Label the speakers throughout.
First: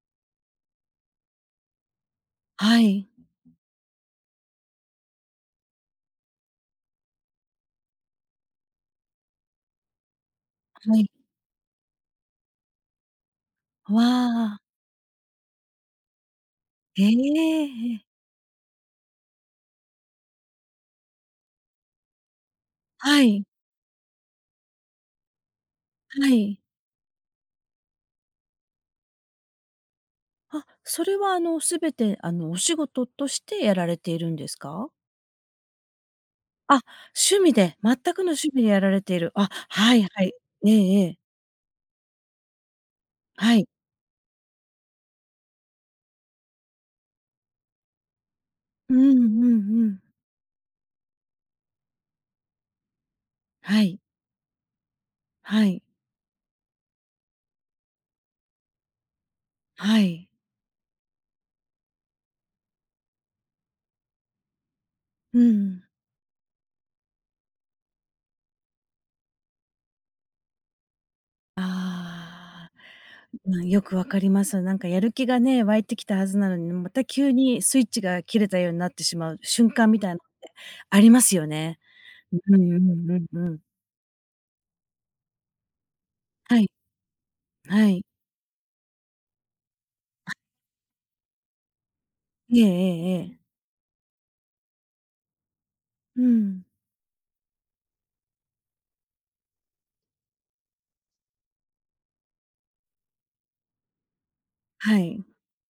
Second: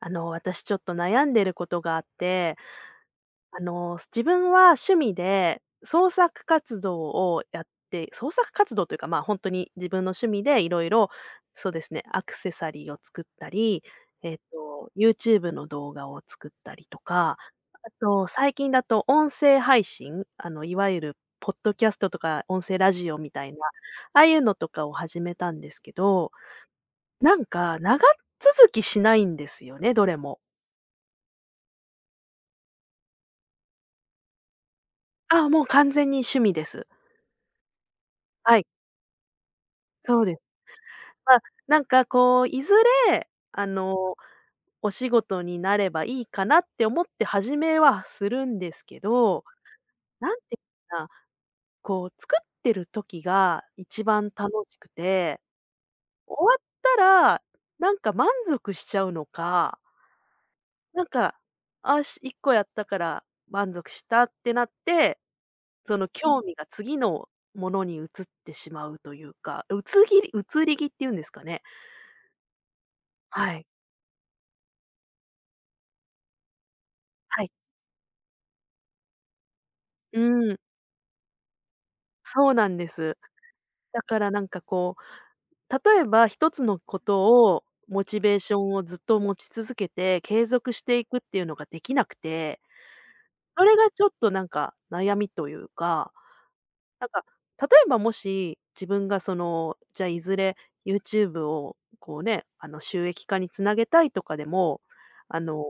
Speaker 1: 私ちょっと悩んでることがあって、
Speaker 2: はい、
Speaker 1: 自分は趣味で創作活動をやって、創作活動というか、まあ、本当に自分の趣味でいろい
Speaker 2: は
Speaker 1: ろ、
Speaker 2: い。
Speaker 1: そうですね、アクセサリーを作ったり、
Speaker 2: わあ、
Speaker 1: YouTube の動画を作ったりと
Speaker 2: え
Speaker 1: か、
Speaker 2: え
Speaker 1: あ
Speaker 2: ええ。
Speaker 1: と、最近だと音声配信、いわゆるポッドキャストとか音声ラジオ
Speaker 2: は
Speaker 1: みた
Speaker 2: い、
Speaker 1: いな、ああいうのとかを始めたんですけ
Speaker 2: は
Speaker 1: ど、
Speaker 2: い。
Speaker 1: なんか長続きしないんですよね、どれも。
Speaker 2: あ、それはすべてお仕事としてやられているんですか？
Speaker 1: あもう完全に趣味で
Speaker 2: あ、
Speaker 1: す。
Speaker 2: 趣味で、全くの趣
Speaker 1: は
Speaker 2: 味
Speaker 1: い、
Speaker 2: でやられている。あ、はい
Speaker 1: そ
Speaker 2: は
Speaker 1: う
Speaker 2: い。
Speaker 1: です。
Speaker 2: ええええ。
Speaker 1: まあ、なんかこう、いずれ、
Speaker 2: はい。
Speaker 1: お仕事になればいいかなって思って始めはするんです
Speaker 2: うん
Speaker 1: け
Speaker 2: う
Speaker 1: ど、
Speaker 2: んうん。
Speaker 1: なんていうかな、こう作ってる時が
Speaker 2: はい、
Speaker 1: 一番楽しくて、
Speaker 2: はい、
Speaker 1: 終わったら、なんか満足しちゃうのか、
Speaker 2: はい。
Speaker 1: なんか、1個やったから満足したってなって、
Speaker 2: うん。
Speaker 1: その興味が次のものに移ってしまうというか、移り気っていうんですかね。
Speaker 2: ああ、
Speaker 1: は
Speaker 2: ま、
Speaker 1: い。
Speaker 2: よくわかります。なんかやる気がね、湧いてきたはずなのに、また急
Speaker 1: はい。
Speaker 2: にスイッチが切れたようになってしまう瞬間みたい
Speaker 1: う
Speaker 2: な、
Speaker 1: ん、
Speaker 2: ありますよね。
Speaker 1: そう
Speaker 2: うん
Speaker 1: なん
Speaker 2: う
Speaker 1: で
Speaker 2: ん
Speaker 1: す。
Speaker 2: うんうん。
Speaker 1: だからなんかこう、例えば一
Speaker 2: は
Speaker 1: つ
Speaker 2: い、
Speaker 1: のことを
Speaker 2: は
Speaker 1: モ
Speaker 2: い。
Speaker 1: チベーションをずっと持ち続けて、継続していくっていうのができなく
Speaker 2: え
Speaker 1: て、
Speaker 2: えええええ。
Speaker 1: それがちょっとなんか悩みというか
Speaker 2: うん。
Speaker 1: なんか、例えばもし、自分がその、じゃあいずれ YouTube をこうね、収益化につなげたいとかでも、
Speaker 2: はい。
Speaker 1: あの、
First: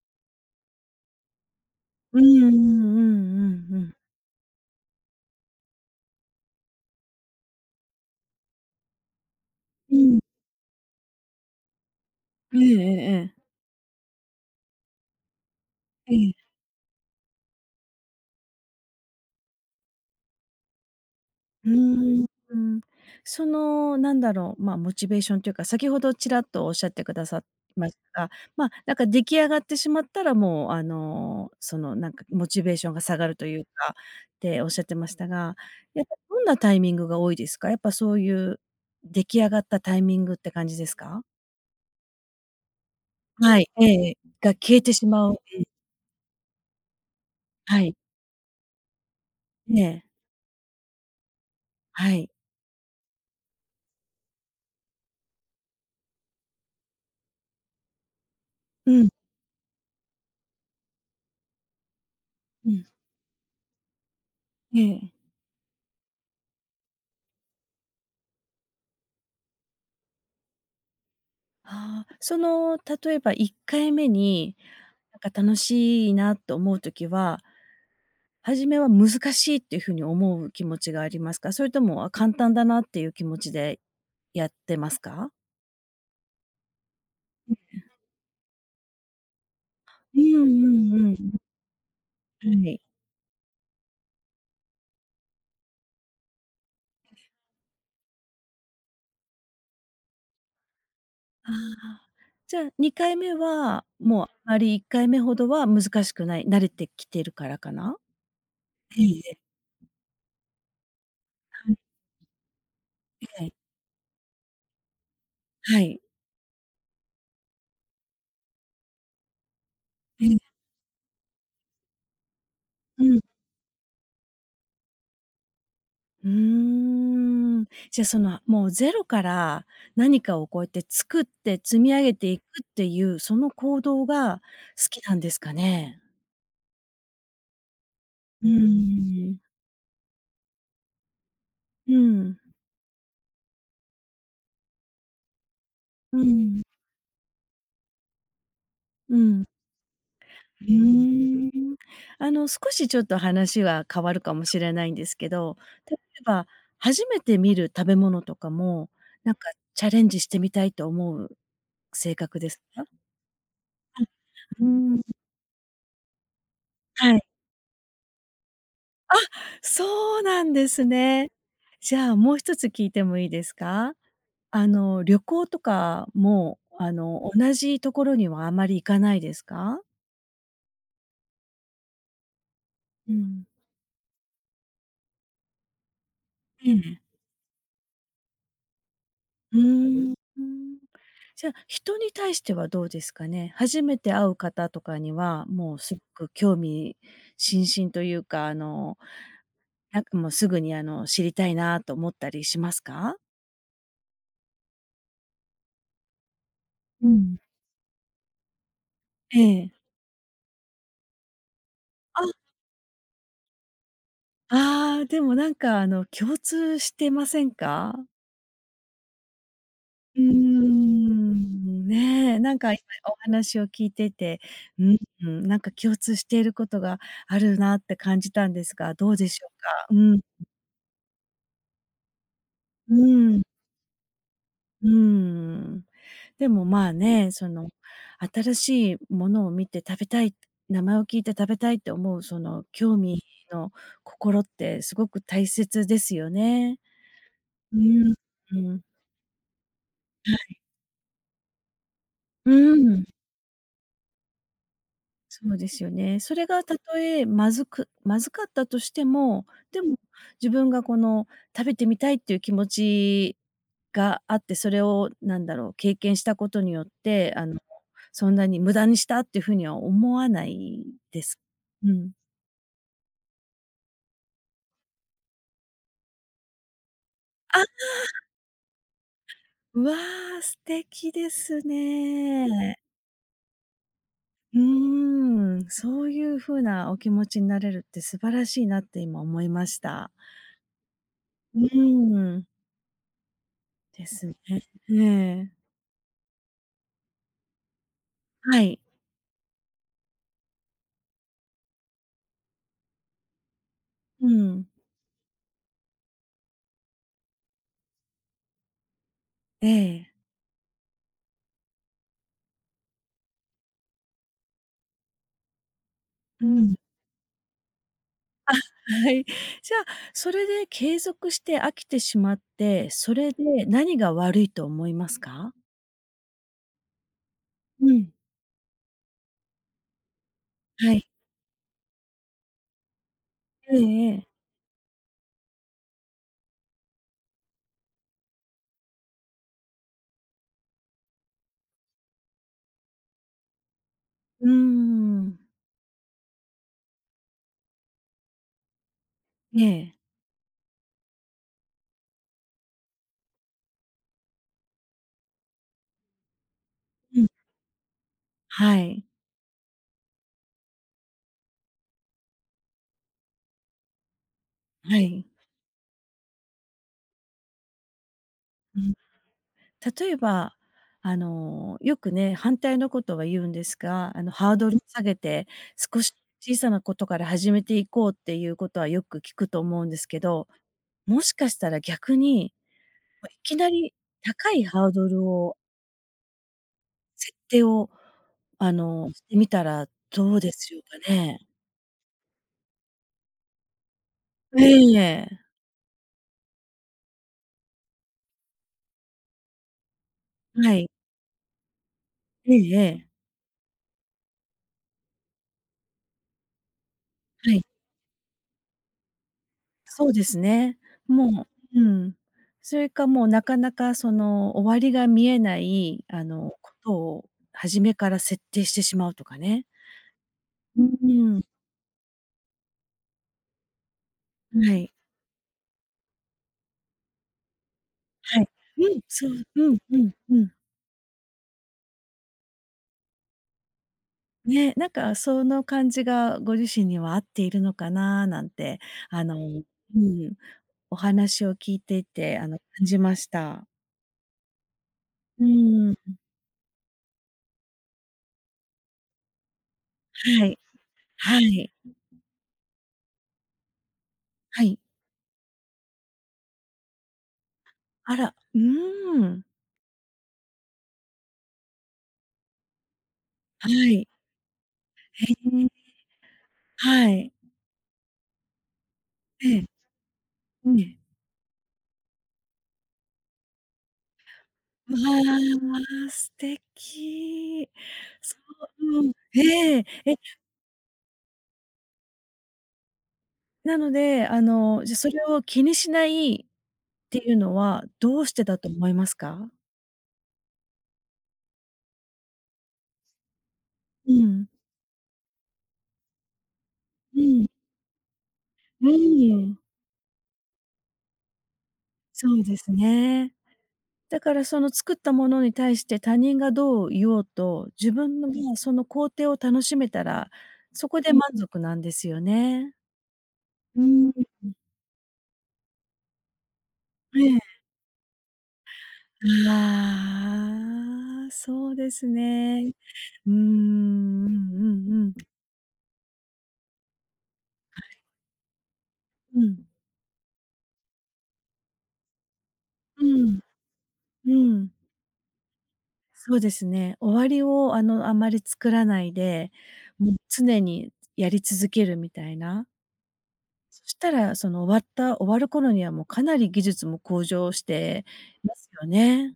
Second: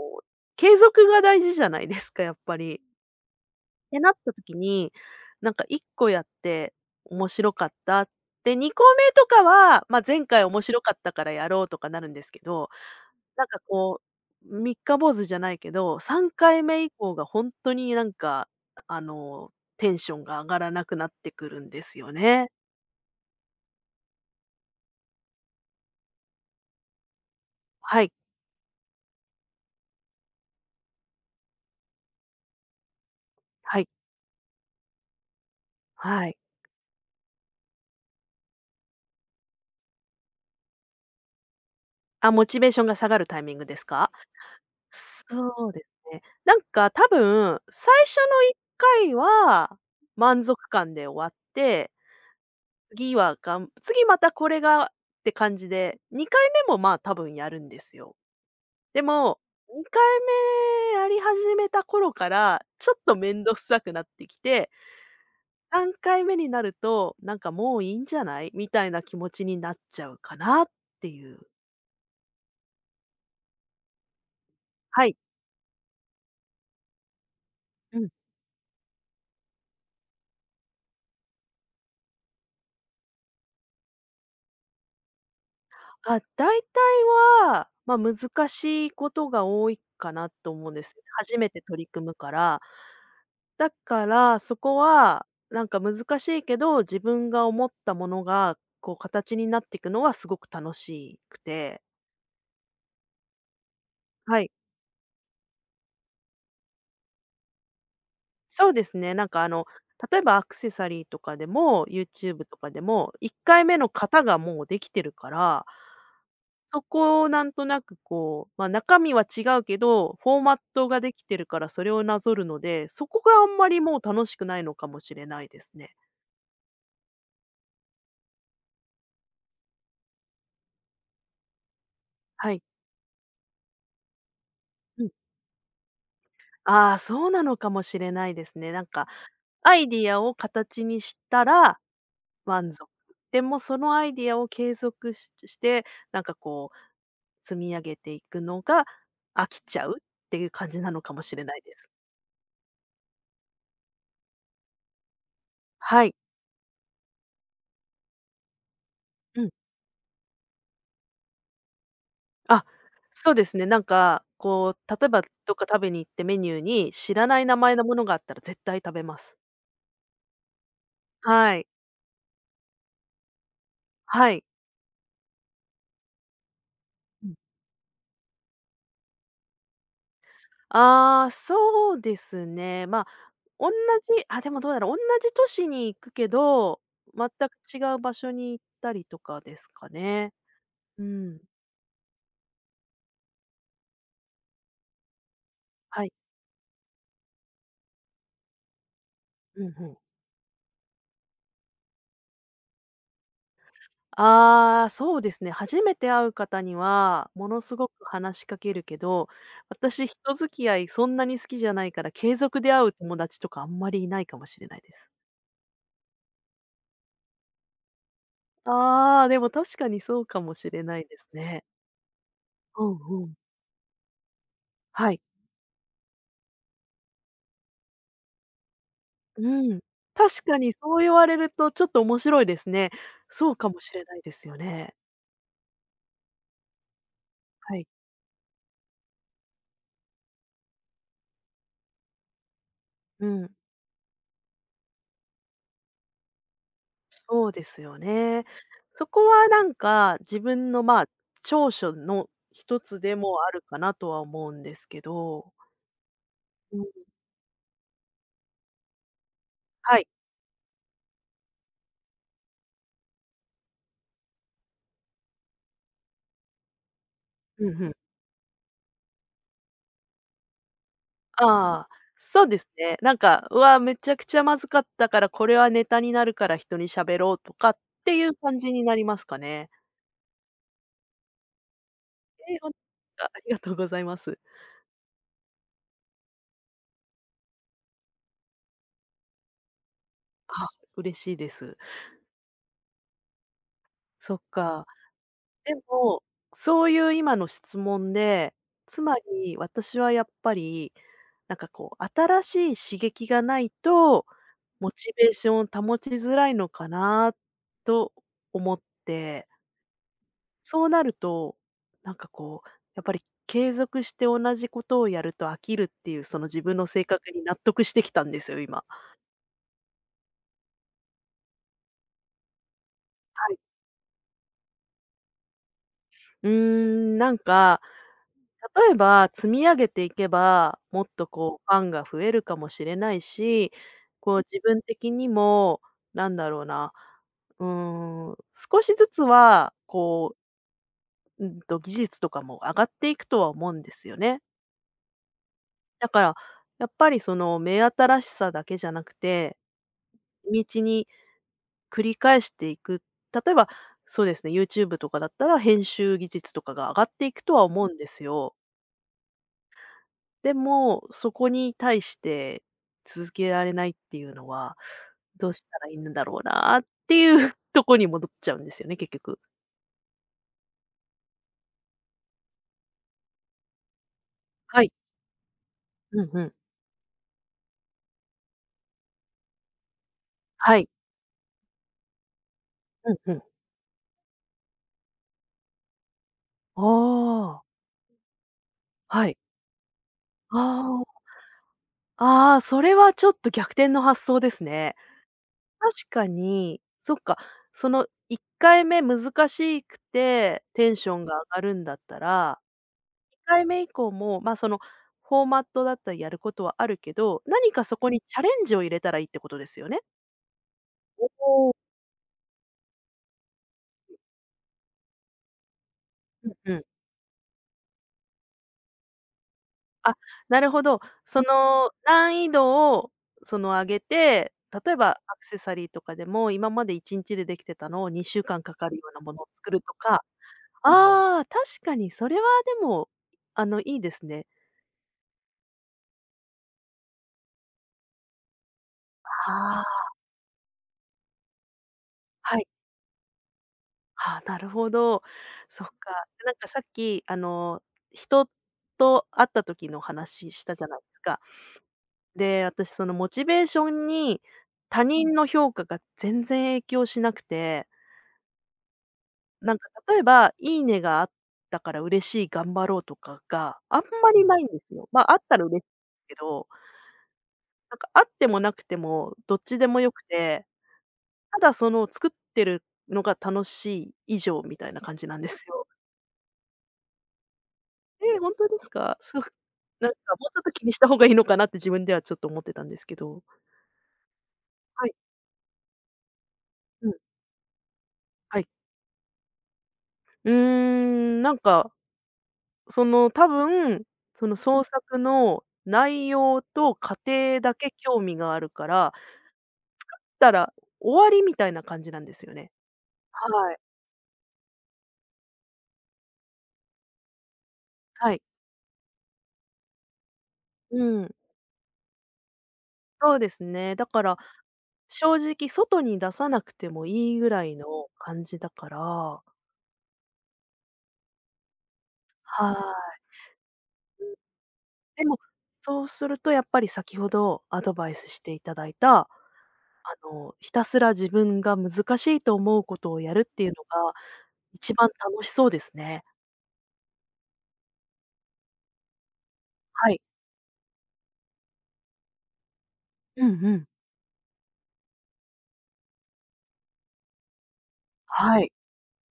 Speaker 1: 継続が大事じゃないです
Speaker 2: う
Speaker 1: か、
Speaker 2: んう
Speaker 1: やっ
Speaker 2: んうんう
Speaker 1: ぱり。
Speaker 2: んう
Speaker 1: っ
Speaker 2: ん。
Speaker 1: てなった時に、なんか1個やって面白かった。で、2個目とかは、
Speaker 2: う
Speaker 1: まあ、
Speaker 2: ん。
Speaker 1: 前回面白かったからやろうとかなるんですけ
Speaker 2: ええ
Speaker 1: ど、
Speaker 2: ええええ。
Speaker 1: なんかこう、三日坊主じゃないけど、
Speaker 2: え
Speaker 1: 3
Speaker 2: え。
Speaker 1: 回目以降がほんとになんか、あの、テンションが上がらなくなってくる
Speaker 2: う
Speaker 1: んですよ
Speaker 2: ーん。
Speaker 1: ね。
Speaker 2: うん。その、なんだろう、まあ、モチベーションというか、先ほどちらっとおっしゃってくださいまし
Speaker 1: はい、
Speaker 2: たが、まあ、なんか出来上がってしまったら、もう、その、なんかモチベーションが下がるという
Speaker 1: はい、
Speaker 2: かっておっしゃってましたが、やっぱ
Speaker 1: はい。
Speaker 2: どんなタイミングが多いですか？やっぱそういう出来上がったタイミングって感じですか？
Speaker 1: あ、モチベーションが下がるタイミン
Speaker 2: は
Speaker 1: グ
Speaker 2: い、
Speaker 1: です
Speaker 2: え
Speaker 1: か？
Speaker 2: えが消えてし
Speaker 1: そ
Speaker 2: まう。
Speaker 1: うですね。なんか多分、
Speaker 2: は
Speaker 1: 最
Speaker 2: い。
Speaker 1: 初の1回は
Speaker 2: ええ。
Speaker 1: 満足感で終わって、
Speaker 2: はい。
Speaker 1: 次はがん次またこれがって感じで、2回目もまあ、多分やるんですよ。で
Speaker 2: うん、
Speaker 1: も、2回目やり始めた頃から、
Speaker 2: うん。
Speaker 1: ちょっと面倒くさくなってきて、
Speaker 2: ええ。
Speaker 1: 3回目になると、なんかもういいんじゃない、みたいな気持ちになっちゃうかなっていう。
Speaker 2: ああ、その、例えば1回目に、
Speaker 1: はい。
Speaker 2: なんか楽しいなと思う時は、
Speaker 1: うん。
Speaker 2: 初めは難しいっていう風に思う気持ちがありますか？それとも、あ、簡単だなっていう気持ちでやってますか？
Speaker 1: あ、大体は、まあ、難しいことが多いか
Speaker 2: うん
Speaker 1: なと思
Speaker 2: う
Speaker 1: うんです。
Speaker 2: んうん。
Speaker 1: 初めて取り組むか
Speaker 2: は
Speaker 1: ら。
Speaker 2: い。
Speaker 1: だから、そこは、なんか難しいけど、自分が思ったものが、こう形になっていくのはすごく楽しく
Speaker 2: あ
Speaker 1: て。
Speaker 2: あ、じゃあ2回目は、もうあ
Speaker 1: はい。
Speaker 2: まり1回目ほどは難しくない、慣れてきてるからかな？
Speaker 1: そうです
Speaker 2: ええ
Speaker 1: ね。なん
Speaker 2: え
Speaker 1: か
Speaker 2: え、
Speaker 1: 例えばアクセサリーとかで
Speaker 2: はい。
Speaker 1: も、YouTube とかでも、1
Speaker 2: ええ。
Speaker 1: 回目の型がもうできてるから、
Speaker 2: はい。
Speaker 1: そこをなんとなくこう、ま、中身は違うけど、
Speaker 2: え
Speaker 1: フォーマ
Speaker 2: え。
Speaker 1: ットができてるからそれをなぞるので、
Speaker 2: う
Speaker 1: そこ
Speaker 2: ん。
Speaker 1: があんまりもう楽しくないのかもしれないですね。
Speaker 2: うーん。じゃ、その、もうゼロから何かをこうやって作って積み上げていく
Speaker 1: はい。
Speaker 2: っていう、その行動が好
Speaker 1: う
Speaker 2: き
Speaker 1: ん。
Speaker 2: なんですかね？
Speaker 1: ああ、そうなのかもしれないで
Speaker 2: う
Speaker 1: すね。なんか、
Speaker 2: ーん。
Speaker 1: アイディアを形にしたら
Speaker 2: うん。
Speaker 1: 満足。でもそのアイディアを継続して、
Speaker 2: う
Speaker 1: なんか
Speaker 2: ん。
Speaker 1: こう積み上げていくのが
Speaker 2: うん。
Speaker 1: 飽きちゃうっていう
Speaker 2: うー
Speaker 1: 感じなのかもしれないで
Speaker 2: ん。
Speaker 1: す。
Speaker 2: 少しちょっと話は変わるかもしれないんですけど、例
Speaker 1: はい。
Speaker 2: えば初めて見る食べ物とかも、なん
Speaker 1: うん。
Speaker 2: かチャレンジしてみたいと思う性格です
Speaker 1: あ、
Speaker 2: か？
Speaker 1: そうですね。なんか、
Speaker 2: うー
Speaker 1: こう、例え
Speaker 2: ん。
Speaker 1: ばどっか食べに行ってメニューに知
Speaker 2: はい。
Speaker 1: らない名前のものがあったら絶対食べます。
Speaker 2: そうなんですね。
Speaker 1: はい。
Speaker 2: じゃあ、もう一つ聞いてもいいですか？
Speaker 1: はい。
Speaker 2: 旅行とかも、
Speaker 1: うん。
Speaker 2: 同じところにはあまり行かないですか？
Speaker 1: ああ、そうですね。ま、あ
Speaker 2: うん。
Speaker 1: 同じあ、でもどうだろう、同じ都市に行くけ
Speaker 2: え
Speaker 1: ど、
Speaker 2: え。
Speaker 1: 全く違う場所に行ったりとかで
Speaker 2: う
Speaker 1: すか
Speaker 2: ー
Speaker 1: ね。
Speaker 2: ん。
Speaker 1: うん。
Speaker 2: じゃ、あ人に対してはどうですかね？初めて会う方とかには、もうす
Speaker 1: はい。
Speaker 2: ごく興味津々というか、
Speaker 1: うん、うん。
Speaker 2: なんかもうすぐに、知りたいなと思ったりしますか？
Speaker 1: ああ、そうですね。初めて会う方に
Speaker 2: う
Speaker 1: は、
Speaker 2: ん。
Speaker 1: ものすごく話しかけるけど、
Speaker 2: ええ。
Speaker 1: 私、人付き合いそんなに好きじゃないから、
Speaker 2: あ、
Speaker 1: 継続で会う友達とかあんまりいないかもしれないで
Speaker 2: ああ、
Speaker 1: す。
Speaker 2: でもなんかあの、共通してませんか？
Speaker 1: ああ、でも確かにそ
Speaker 2: うー
Speaker 1: うかもしれないですね。
Speaker 2: ん。ねえ、なんか今
Speaker 1: うん
Speaker 2: お
Speaker 1: うん。
Speaker 2: 話を聞いてて、うん、
Speaker 1: はい。
Speaker 2: うん、なんか共通していることがあるなって感じたんですが、どうでしょうか？
Speaker 1: うん。
Speaker 2: うん、
Speaker 1: 確かにそう言われるとちょっと面白いですね。
Speaker 2: うん、
Speaker 1: そうかもしれないですよ
Speaker 2: う
Speaker 1: ね。
Speaker 2: ん。でもまあね、その
Speaker 1: はい。
Speaker 2: 新しいものを見て食べたい、名前を聞いて食べたいって思うその興味
Speaker 1: うん。
Speaker 2: の心ってすごく大切ですよね。
Speaker 1: そうで
Speaker 2: う
Speaker 1: すよ
Speaker 2: ん、
Speaker 1: ね。
Speaker 2: うん、
Speaker 1: そこはなんか、自分の、まあ、長所の
Speaker 2: う
Speaker 1: 一つ
Speaker 2: ん。
Speaker 1: でもあるかなとは思うんですけ
Speaker 2: そ
Speaker 1: ど。
Speaker 2: うですよね。それがた
Speaker 1: うん、
Speaker 2: とえまずくまずかったとしても、でも
Speaker 1: はい。
Speaker 2: 自分がこの食べてみたいっていう気持ちがあって、それをなんだろう、経験したことによって、
Speaker 1: うん、うん。
Speaker 2: そんなに無駄にしたっていうふうには思わないです。
Speaker 1: ああ、
Speaker 2: うん。
Speaker 1: そうですね。なんか、うわ、めちゃくちゃまずかったから、これはネタになるから人に喋ろうと
Speaker 2: あ、
Speaker 1: かっていう感じになりますかね。
Speaker 2: うわあ、素敵です
Speaker 1: ほん
Speaker 2: ね。
Speaker 1: あ、ありがとうございます。
Speaker 2: うーん、そういうふうなお気持ちになれるって素晴らしいなって今思いました。
Speaker 1: あ、嬉しいで
Speaker 2: う
Speaker 1: す。
Speaker 2: ーん、です
Speaker 1: そ
Speaker 2: ね。
Speaker 1: っか。
Speaker 2: ええ。
Speaker 1: でも、そういう今の質問で、
Speaker 2: はい。
Speaker 1: つまり私はやっぱりなんかこう、新しい刺激がないと、
Speaker 2: うん。
Speaker 1: モチベーションを保ちづらいのかなと思って、
Speaker 2: ええ。
Speaker 1: そうなると、なんかこう、やっぱり継続して同じことをやると飽きるっていう、その
Speaker 2: う
Speaker 1: 自
Speaker 2: ん。
Speaker 1: 分の性格に納得してきたんですよ、今。
Speaker 2: はい。じゃあ、それで継続して飽きてしまって、それ
Speaker 1: はい。
Speaker 2: で何が悪いと思いますか？
Speaker 1: うーん、なんか
Speaker 2: うん。
Speaker 1: 例えば、積み上げていけば、
Speaker 2: は
Speaker 1: も
Speaker 2: い。
Speaker 1: っとこうファンが増えるかもしれないし、
Speaker 2: ええええ。
Speaker 1: こう自分的にも、なんだろうな、うーん、少しずつは、こう、技術とかも上がっていくとは思うんですよね。
Speaker 2: うーん。
Speaker 1: だから、やっぱりその目新しさだけじゃなくて、
Speaker 2: ええ。
Speaker 1: 地道に繰り返していく。例えば、そうですね、YouTube とかだったら編集技術とかが上がっ
Speaker 2: う
Speaker 1: て
Speaker 2: ん。
Speaker 1: いくとは思うんですよ。
Speaker 2: はい。
Speaker 1: でも、そこに対して続けられないっていうのは、
Speaker 2: はい。
Speaker 1: どうしたらいいんだろうなっていう とこに戻っちゃうんで
Speaker 2: う
Speaker 1: すよ
Speaker 2: ん。
Speaker 1: ね、結局。
Speaker 2: 例えば、よくね、反対のことは言うんですが、ハードル
Speaker 1: はい。
Speaker 2: 下げて、少し
Speaker 1: うんうん。
Speaker 2: 小さなことから始めていこうっていうことはよく聞くと思うんですけど、
Speaker 1: はい。
Speaker 2: もしかしたら逆に、
Speaker 1: うん
Speaker 2: ま、
Speaker 1: う
Speaker 2: い
Speaker 1: ん。
Speaker 2: きなり高いハードルを
Speaker 1: あ
Speaker 2: 設
Speaker 1: あ、
Speaker 2: 定を、し
Speaker 1: は
Speaker 2: て
Speaker 1: い。
Speaker 2: みたらどうでしょう
Speaker 1: あ
Speaker 2: かね？
Speaker 1: あ、ああ、それはちょっと逆転の発想です
Speaker 2: え
Speaker 1: ね。
Speaker 2: え。
Speaker 1: 確かに、そっか、その1回目難しくて
Speaker 2: はい。
Speaker 1: テンションが上がるんだった
Speaker 2: え
Speaker 1: ら
Speaker 2: えええ。
Speaker 1: 2回目以降も、まあ、その、フォーマットだったりやることはあるけど、
Speaker 2: はい。
Speaker 1: 何かそこにチャレンジを入れたらいいってことですよね？
Speaker 2: そうですね。も
Speaker 1: おお。
Speaker 2: う、うん。それかもうなかなかその終わりが見えない、
Speaker 1: うん
Speaker 2: こ
Speaker 1: うん。
Speaker 2: とを初めから設定してしまうとかね。
Speaker 1: あ、なるほ
Speaker 2: う
Speaker 1: ど。
Speaker 2: ー
Speaker 1: そ
Speaker 2: ん。
Speaker 1: の、難易度を、その、上げて、
Speaker 2: は
Speaker 1: 例
Speaker 2: い。
Speaker 1: えばアクセサリーとかでも、今まで1日でできてたのを2
Speaker 2: は
Speaker 1: 週
Speaker 2: い。
Speaker 1: 間かか
Speaker 2: う
Speaker 1: る
Speaker 2: ん、
Speaker 1: ような
Speaker 2: そう、
Speaker 1: ものを作
Speaker 2: うん
Speaker 1: ると
Speaker 2: うん
Speaker 1: か。
Speaker 2: うん。
Speaker 1: ああ、確かにそれはでも、いいですね。
Speaker 2: ね、なんかその感じがご自身には合っているのかななんて、あの
Speaker 1: あ
Speaker 2: う
Speaker 1: あ。
Speaker 2: ん、お話を聞いていて、
Speaker 1: はい。
Speaker 2: 感じました。
Speaker 1: ああ、なるほど。
Speaker 2: う
Speaker 1: そっ
Speaker 2: ーん、
Speaker 1: か。なんかさっき、人と会った時の
Speaker 2: は
Speaker 1: 話
Speaker 2: い、
Speaker 1: したじゃないです
Speaker 2: は
Speaker 1: か。
Speaker 2: い、
Speaker 1: で、私そのモチベーションに
Speaker 2: はい。
Speaker 1: 他人の評価が全然影響しなくて、
Speaker 2: あら、うーん、
Speaker 1: なんか例えば、いいねがあったから嬉しい、頑張ろうとか
Speaker 2: は
Speaker 1: があん
Speaker 2: い。
Speaker 1: まりないんですよ。まあ、
Speaker 2: え
Speaker 1: あったら嬉し
Speaker 2: え、
Speaker 1: いけど、
Speaker 2: はい。
Speaker 1: なんかあってもなくてもど
Speaker 2: え
Speaker 1: っ
Speaker 2: え、
Speaker 1: ちでもよくて、
Speaker 2: ええ。
Speaker 1: ただその作ってるのが楽しい以上みたい
Speaker 2: わ
Speaker 1: な感じなんですよ。
Speaker 2: あ、素敵。そ
Speaker 1: え、ほんです
Speaker 2: う、うん、
Speaker 1: か？そう
Speaker 2: ええ、
Speaker 1: なん
Speaker 2: え、
Speaker 1: かもうちょっと気にした方がいいのかなって自分ではちょっと思ってたんですけど。
Speaker 2: なので、じゃ、
Speaker 1: は
Speaker 2: そ
Speaker 1: い。
Speaker 2: れを気にしないっ
Speaker 1: うん、
Speaker 2: ていうのはどうしてだ
Speaker 1: はい。
Speaker 2: と思いますか？
Speaker 1: うーん、なんか、その多分、
Speaker 2: う
Speaker 1: そ
Speaker 2: ん、
Speaker 1: の創作の内容と過
Speaker 2: うん。
Speaker 1: 程だけ興味があるか
Speaker 2: う
Speaker 1: ら、
Speaker 2: ーん、
Speaker 1: たら終わりみたいな感じなん
Speaker 2: そ
Speaker 1: です
Speaker 2: う
Speaker 1: よ
Speaker 2: で
Speaker 1: ね。
Speaker 2: すね。
Speaker 1: はい。
Speaker 2: だからその作ったものに対して他人がどう言おうと、自分の
Speaker 1: はい。
Speaker 2: がその工程を楽しめたら、そこ
Speaker 1: う
Speaker 2: で満
Speaker 1: ん。
Speaker 2: 足なんですよね。
Speaker 1: そうです
Speaker 2: う
Speaker 1: ね。だ
Speaker 2: ー
Speaker 1: か
Speaker 2: ん、
Speaker 1: ら正直外に出さなくても
Speaker 2: え
Speaker 1: いい
Speaker 2: え。
Speaker 1: ぐらいの感じだから、
Speaker 2: ああ、そうです
Speaker 1: は
Speaker 2: ね。
Speaker 1: い。
Speaker 2: うーん、うんうん
Speaker 1: でも、そうするとやっぱり先ほどアドバイスしていただいた、
Speaker 2: うん。うん。
Speaker 1: ひたすら自分が難しいと思うこ
Speaker 2: う
Speaker 1: とをや
Speaker 2: ん。
Speaker 1: るっていうのが
Speaker 2: うん。
Speaker 1: 一番楽しそうですね。
Speaker 2: そうですね。終わりをあまり作らないで、
Speaker 1: は
Speaker 2: もう
Speaker 1: い。
Speaker 2: 常にやり続けるみたいな。
Speaker 1: うんう
Speaker 2: そ
Speaker 1: ん。
Speaker 2: したら、その、終わった終わる頃にはもうかなり技術も向上してま
Speaker 1: は
Speaker 2: す
Speaker 1: い、
Speaker 2: よね。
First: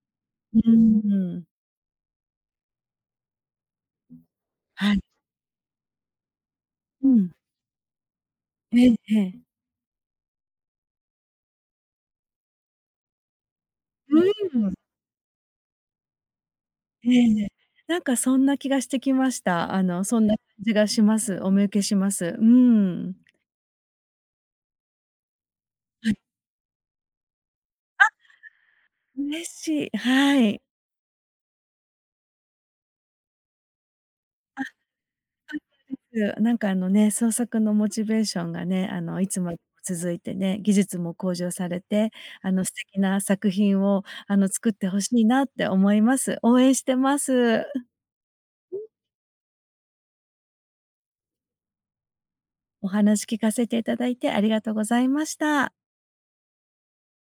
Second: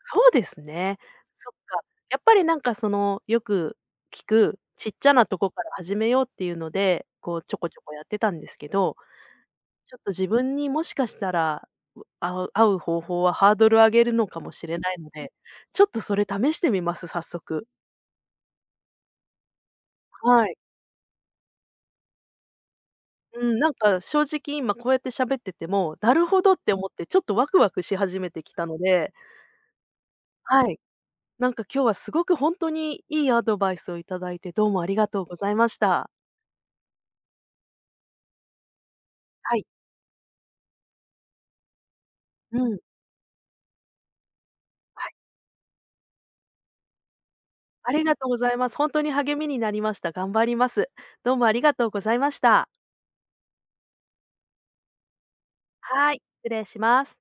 Speaker 1: そうで
Speaker 2: う
Speaker 1: す
Speaker 2: ー
Speaker 1: ね。そっ
Speaker 2: ん。
Speaker 1: か。やっぱりなんかその、よく聞く、ちっ
Speaker 2: はい。
Speaker 1: ちゃなとこから始めようっていうので、
Speaker 2: うん。
Speaker 1: こうちょこちょこやってたんですけ
Speaker 2: ええ
Speaker 1: ど、
Speaker 2: ええ。
Speaker 1: ちょっと自分にもしかしたら、うあう合う方法はハードル上げる
Speaker 2: う
Speaker 1: のかもし
Speaker 2: ーん。
Speaker 1: れないので、ちょっとそれ試してみます、
Speaker 2: え
Speaker 1: 早
Speaker 2: え。
Speaker 1: 速。
Speaker 2: なんかそんな気がしてきました。そんな感
Speaker 1: はい。
Speaker 2: じがします。お見受けします。うーん。
Speaker 1: うん、なんか正直今こうやって喋ってても、
Speaker 2: は
Speaker 1: な
Speaker 2: い。
Speaker 1: るほどって思ってちょっとワクワクし始めてきたので、
Speaker 2: 嬉しい。はい。
Speaker 1: はい。なんか今日はすごくほんとにいいアドバイスをいただいて、どうもありがとうございました。
Speaker 2: です。なんかあのね、創作のモチベーションがね、あのいつま
Speaker 1: は
Speaker 2: でも
Speaker 1: い。
Speaker 2: 続いてね、技術も向上されて、あ
Speaker 1: う
Speaker 2: の素
Speaker 1: ん。
Speaker 2: 敵な作品をあの作って欲
Speaker 1: は
Speaker 2: し
Speaker 1: い。
Speaker 2: いなって思います。応援してます。
Speaker 1: ありがとうございます。ほんとに励みになりました。頑張ります。どうもありがとうございました。
Speaker 2: お話聞かせていただいてありがとうございました。
Speaker 1: はい、失礼します。